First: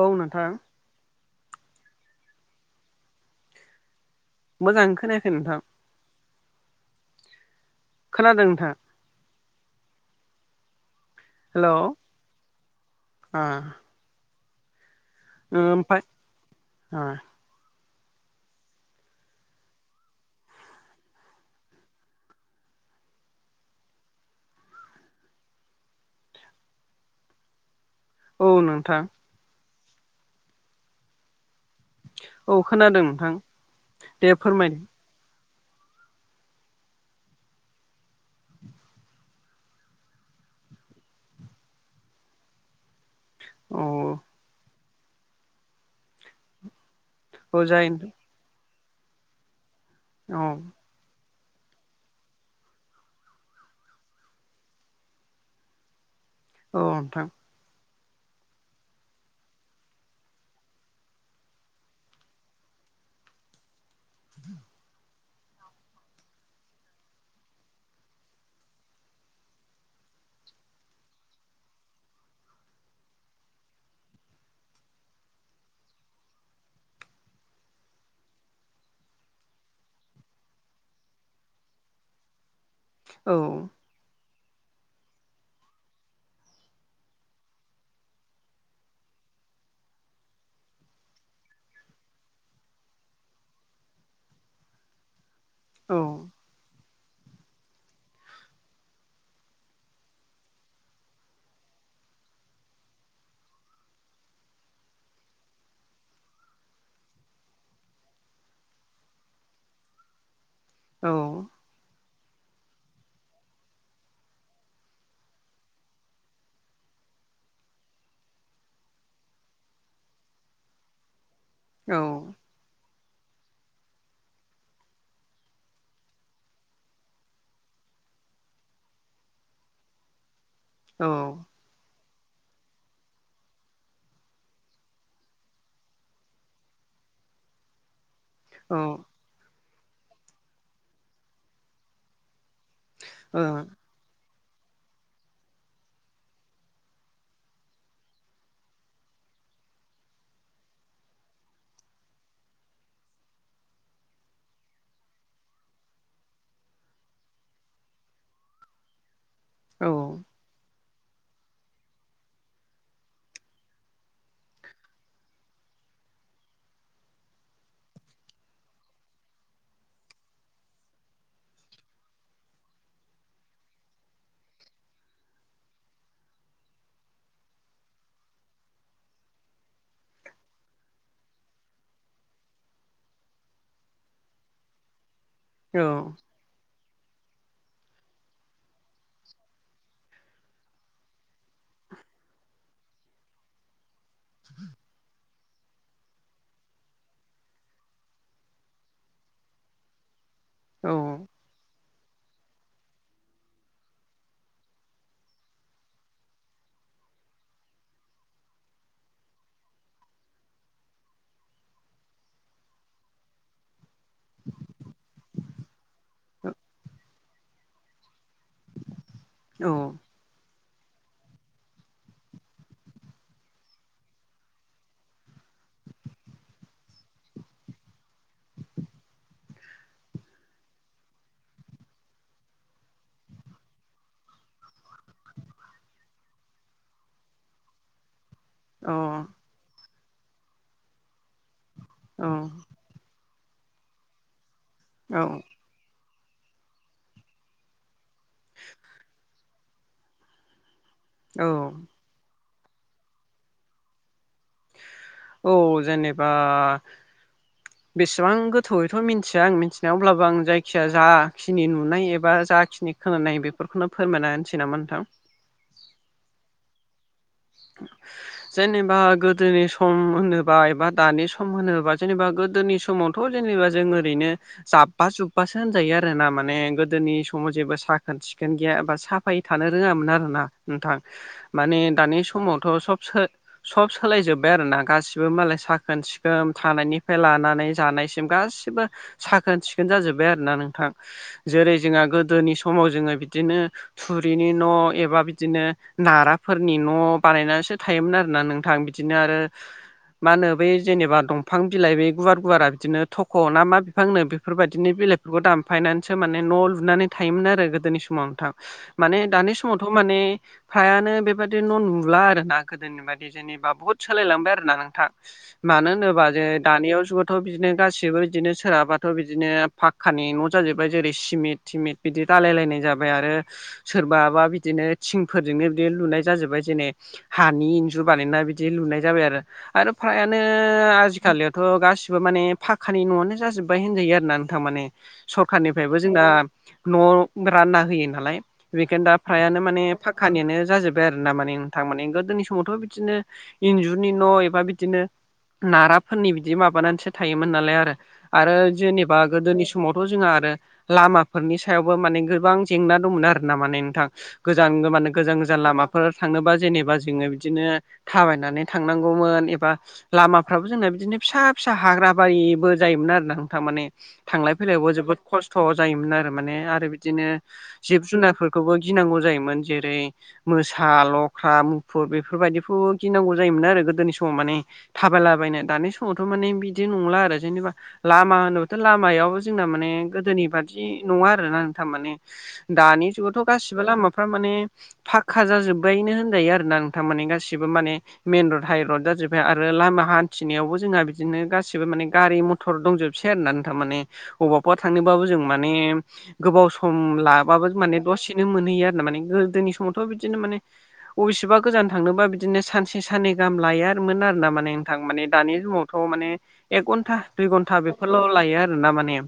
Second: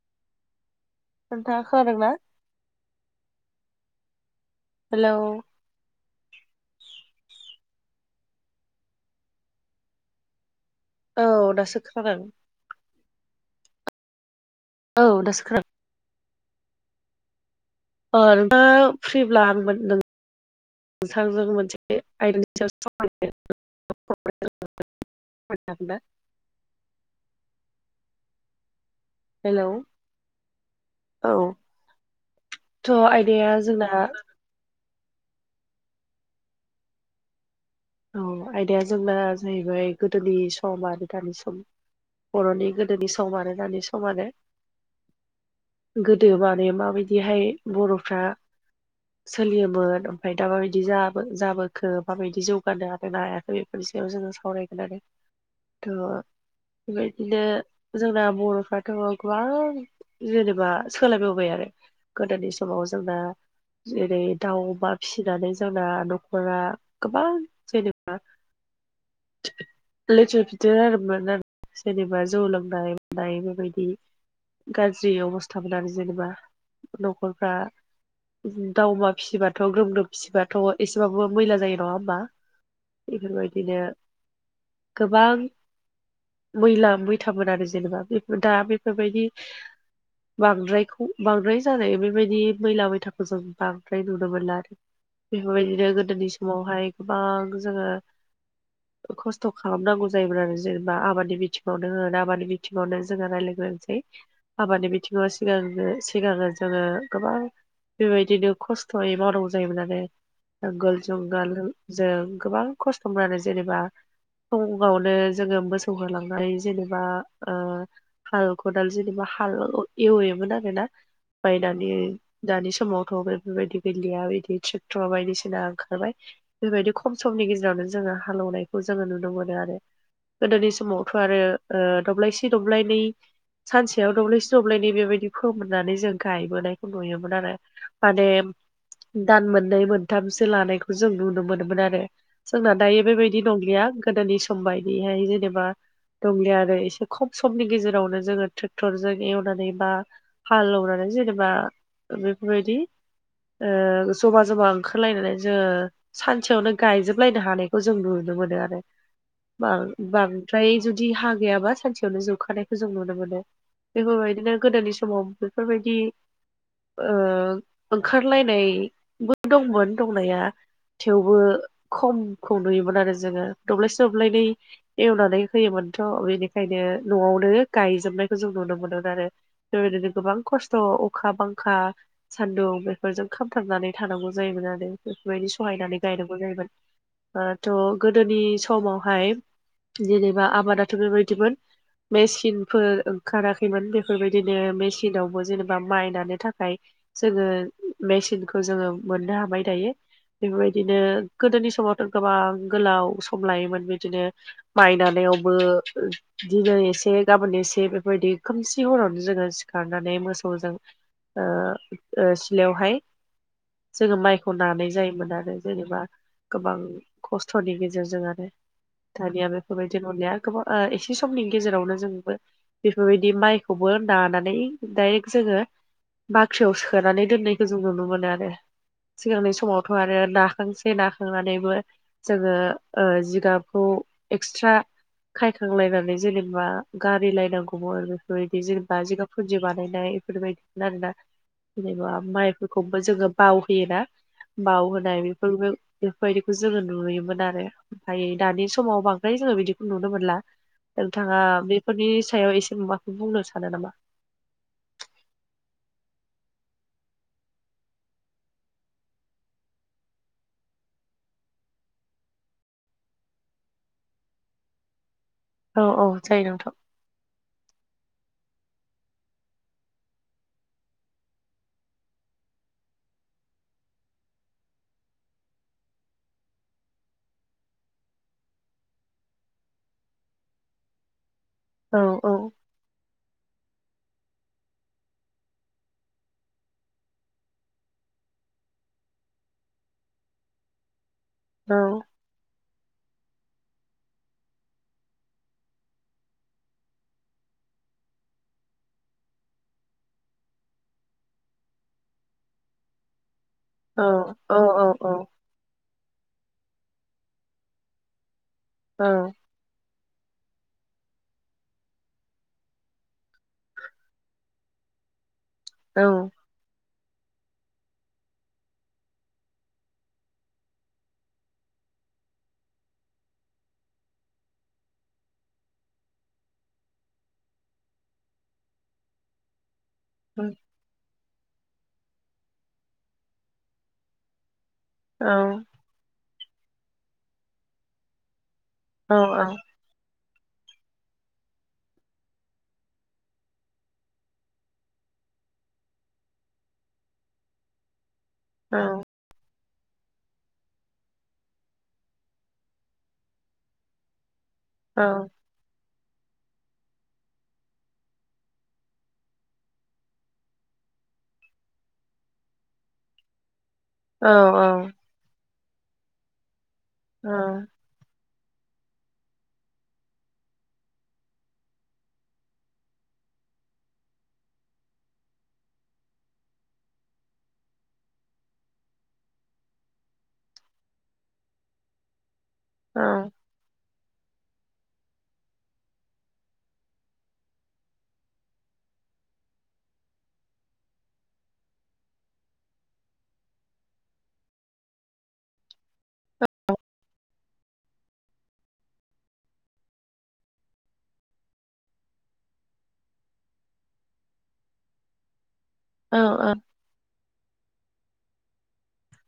औ नोंथां। नोंथाङा खोनादों ना? मोजाङै हेलौ खोनायाखै नोंथां। खोनादों नोंथां? औ दासो खोनादों। ओ। औ दासो खोनादों ओमफाय ओ। [unintelligible] फ्रिब्ला मोन नों नोंथांजों मोनसे आयदानि सायाव [unintelligible] [unintelligible] औ नोंथां। हेलौ औ थ' आयदाया जोंना फोरमायनो औ आयदाया जोंना जाहैबाय गोदोनि सम आरो दानि सम बर'नि गो गोदोनि सम आरो औ दानि सम आरो। गोदो माने माबायदि एहाय औ जायो बर'फ्रा सोलियोमोन ओमफ्राय नोंथां दा माबायदि जा बो जाबोखो माबायदि जौ गानो हादों ना हायाखै बेफोरनि सायाव जोङो सावरायगोन आरो। थ' औ नोंथां बेबादिनो जोंना बर'फ्राथ' गोबां जेनेबा सोलायबोबाय आरो। गोदोनि समाव जोंना जेरै दाउ, अमा फिसिनानै जोंना न'खरा गोबां जेनेबा लेथेर फिथेर आरोमोन आरो सोरनिबा जौ लोंनाय बाय बेबायदि गाज्रि अबस्था मोन आरो जेनेबा न'खरफ्रा। दाव अमा फिसिबाथ' ग्रोम म्रोम फिसिबाथ' एसेबाबो मैला जायो। नङा होमबा? औ बेफोरबायदिनो गोबां। मैला मैथामोन आरो जेनेबा बेफोर दा बेफोरबायदि बांद्रायखौ बांद्राय जानाय बेबायदि मैला मैथाखौ जों बांद्राय नुनो मोनला आरो बेफोरबायदिनो औ गोदोनि समावहाय गोबां जोङो। खस्थ' खालामनांगौ जायोमोन आरो जेनेबा आबादनि बिथिङावनो होन आबादानि बिथिङावनो जोंङो रायज्लायग्रोसै। आबादनि बिथिङाव सिगां सिगाङो जोङो गोबां। बेबायदिनो खस्थ'यै मावनांगौ जायोमोन आरो नांगोल औ जुंगाल जों गोबां खस्थ' मोन आरो जेनेबा। फुङावनो जोङो मोसौ होलांनाय जेनेबा ओ हाल खदाल जेनेबा हाल एवयोमोन आरोना बायनानै। औ दानि समावथ' बेफोरबायदि गैलिया बिदि ट्रेक्टर बायदिसिना ओंखारबाय। बेबायदि खम समनि गेजेरावनो जोङो हालेवनायखौ जोङो नुनो मोनो आरो गोदोनि सम औ समावथ' आरो ओ दब्लायसे दब्लायनै सानसेयाव दब्लेसे दब्लायनै बेबायदि फोमोननानै जों गायबोनायखौ नुयोमोन आरो। माने अ दान मोननै मोनथामसो लानायखौ जों नुनो मोनोमोन आरो। जोंना दायो बेबायदि नंलिया गोदोनि सम बायदिहाय जेनेबा। दंलिया आरो एसे खम समनि गेजेरावनो जोङो ट्रेक्टरजों एवनानै बा। हाल एवनानै जेनेबा बेफोरबायदि। जमा जमा ओंखारलायनानै जोङो। सानसेयावनो गायजोबलायनो हानायखौ जों नुनो मोनो आरो बां-बां फ्राय जुदि हा गैयाबा सानसेयावनो जोबखानायखौ जों नुनो मोनो। बेफोरबायदिनो गोदोनि समाव बेफोरबायदि। ओंखारलायनायबो दंमोन दंनाया। थेवबो खमखौ नुयोमोन आरो जोङो दब्लायसे दब्लायनै एवनानै होयोमोनथ' बेनिखायनो न'आवनो गायजोबनायखौ जों नुनो मोनोमोन आरो। बेबायदिनो गोबां खस्थ' अखा बांखा सान्दुं बेफोरजों खामथाबनानै थानांगौ जायोमोन आरो बेफोरबायदि औ सहायनानै गायनांगौ जायोमोन। ओ थ' गोदोनि समावहाय। जेनेबा आबादाथ' बेबायदिमोन मेचिनफोर। खाराखैमोन बेफोरबायदिनो मेसिनाव जेनेबा माइ नानो थाखाय जोङो मेसिनखौ जोङो मोननो हाबाय दायो। औ बेबायदिनो गोदोनि समावथ' गोबां गोलाव सम लायोमोन बिदिनो माइ नानायावबो दिनै एसे गाबोन एसे बेफोरबायदि खोमसि हरावनो जोङो [unintelligible] खारनानै मोसौजों ओ ओ सिलायावहाय जोङो माइखौ नानाय जायोमोन आरो जेनेबा गोबां खस्थ'नि गेजेरजों आरो दानिया औ बेफोरबायदि नुलिया गोबां ओ एसे समनि गेजेरावनो जोंबो बेफोरबायदि माइखौबो नानानै डायरेक्ट जोङो बाख्रियाव सोनानै दोननायखौ जों नुनो मोनो आरो सिगांनि समावथ' आरो नाखांसै नाखांनानैबो जोङो ओ जिगाबखौ एक्सट्रा खायखांलायनानै जेनेबा गारि लायनांगौमोन आरो बेफोरबायदि जेनेबा जिगाब फोरजि बानायनाय बेफोरबायदिमोन आरोना जेनेबा माइफोरखौ खौबो जोङो बावहोयोना बाव औ होनाय बेफोरबो बेफोरबायदिखौ जोङो नुयोमोन आरो ओमफाय दानि समाव बांद्राय जोङो बिदिखौ नुनो मोनला नोंथाङा औ बेफोरनि सायाव एसे माबाखौ बुंनो सानो नामा? औ जेनेबा [unintelligible] बेसेबां गोथौयैथ' मिनथिया आं मिथिनायाव अब्लाबो आं जायखिया जाखिनि नुनाय एबा जाखिनि खोनानाय बेफोरखौनो फोरमायना होनोसै नामा नोंथां। औ औ जायो नोंथां। [unintelligible] जेनेबा गोदोनि सम होनोबा एबा दानि सम होनोबा जेनेबा गोदोनि समाव थ' जेनेबा जों ओरैनो जाब्बा जुब्बासो होनजायो आरोना माने गोदोनि समाव जेबो साखोन सिखोन गैया साफायै थानो रोङामोन आरोना नोंथां माने औ दानि औ जुग थ' सबसो सब सोलाय जोब्बाय आरोना गासिबो मालाय साखोन सिखोन थानायनिफ्राय लानानै जानाय सिम गासिबो साखोन सिखोन जाजोब्बाय आरोना नोंथां औ जेरै जोंहा गो गोदोनि समाव जोङो बिदिनो थुरिनि न' एबा बिदिनो नाराफोरनि न' बानायनानैसो थायोमोन आरोना नोंथां। बिदिनो आरो मा होनो बै जेनेबा दंफां बिलाइ बे गुवार गुवारा बिदिनो थख' ना मा औ बिफांनो औ बेफोरबायदिनो बिलाइफोरखौ दान फायनानैसो माने न' लुनानै थायोमोन आरो गोदोनि समाव नोंथां। औ माने दानि समाव आवथ' माने फ्रायानो बेबादि न' नुला आरो ना गोदोनि बायदि जेनेबा बहुत सोलायलांबाय आरोना नोंथां। मानो होनोबा जे दानियाव थ' बिदिनो गासिबो बिदिनो सोरहाबाथ' बिदिनो पाक्कानि न' जाजोब्बाय जेरै सिमिट थिमिट। बिदि रायलायलायनाय जाबाय आरो सोरबाबा बिदिनो थिंफोरजोंनो बिदि लुनाय जाजोब्बाय जेने हानि इन्जुर बानायना बिदि लुनाय जाबाय आरो, आरो फ्रायानो औ आजिखालियावथ' गासिबो माने फाखानि न'आनो जाजोब्बाय होनजायो आरोना नोंथां माने। औ सरखारनिफ्रायबो जोंना न' रानना होयो नालाय। बेनिखायनो दा फ्रायानो औ माने पाक्कानियानो जाजोब्बाय आरोना माने ओं। थारमाने गोदोनि समावथ' बिदिनो इन्जुरनि न' एबा बिदिनो नाराफोरनि बिदि माबानानैसो थायोमोन नालाय आरो, आरो जेने बा गोदोनि समावथ' जोंहा आरो लामाफोरनि सायावबो माने गोबां जेंना दंमोन आरोना माने नोंथां। गोजान गो मान गोजान गोजान लामाफोर थांनोबा जेनेबा जोङो बिदिनो थाबायनानै थांनांगौमोन एबा लामाफ्राबो जोंना बिदिनो फिसा फिसा हाग्रा बारिबो जायोमोन आरोना नोंथां माने। थांलाय फैलायावबो जोबोद खस्थ' जायोमोन आरो माने आरो बिदिनो जिब जुनारफोरखौबो गिनांगौ जायोमोन जेरै मोसा, ल ख्रा मुफुर बेफोरबायदिखौ गिनांगौ जायोमोन आरो गोदोनि समाव माने थाबायलाबायनो। दानि समावथ' माने बिदि नंला आरो जेनेबा लामा होनोबाथ' लामायाव जोंना माने गोदोनि बादि नङा आरोना नोंथां माने। दानि औ जुगावथ' गासिबो लामाफ्रा माने फाक्का जाजोब्बायनो होन जायो आरोना नोंथां माने गासिबो माने मेइन रड हाइरड जाजोब्बाय आरो लामा हान्थिनायावबो जोंहा बिदिनो गासिबो माने गारि म टर दंजोबसै आरो ना नोंथां माने बबेयावबा थांनोबाबो जों माने गोबाव सम लाबाबो माने दसेनो मोनहैयो आरो ना माने, गोदोनि समावथ' बिदिनो माने अबेसेबा गोजान थांनोबा बिदिनो सानसे साननै गाहाम लायोनोमोन आरोना माने नोंथां माने दानि समाव थ' औ माने औ एक घन्टा दुइ घन्टा बेफोरल' लायो आरोना माने।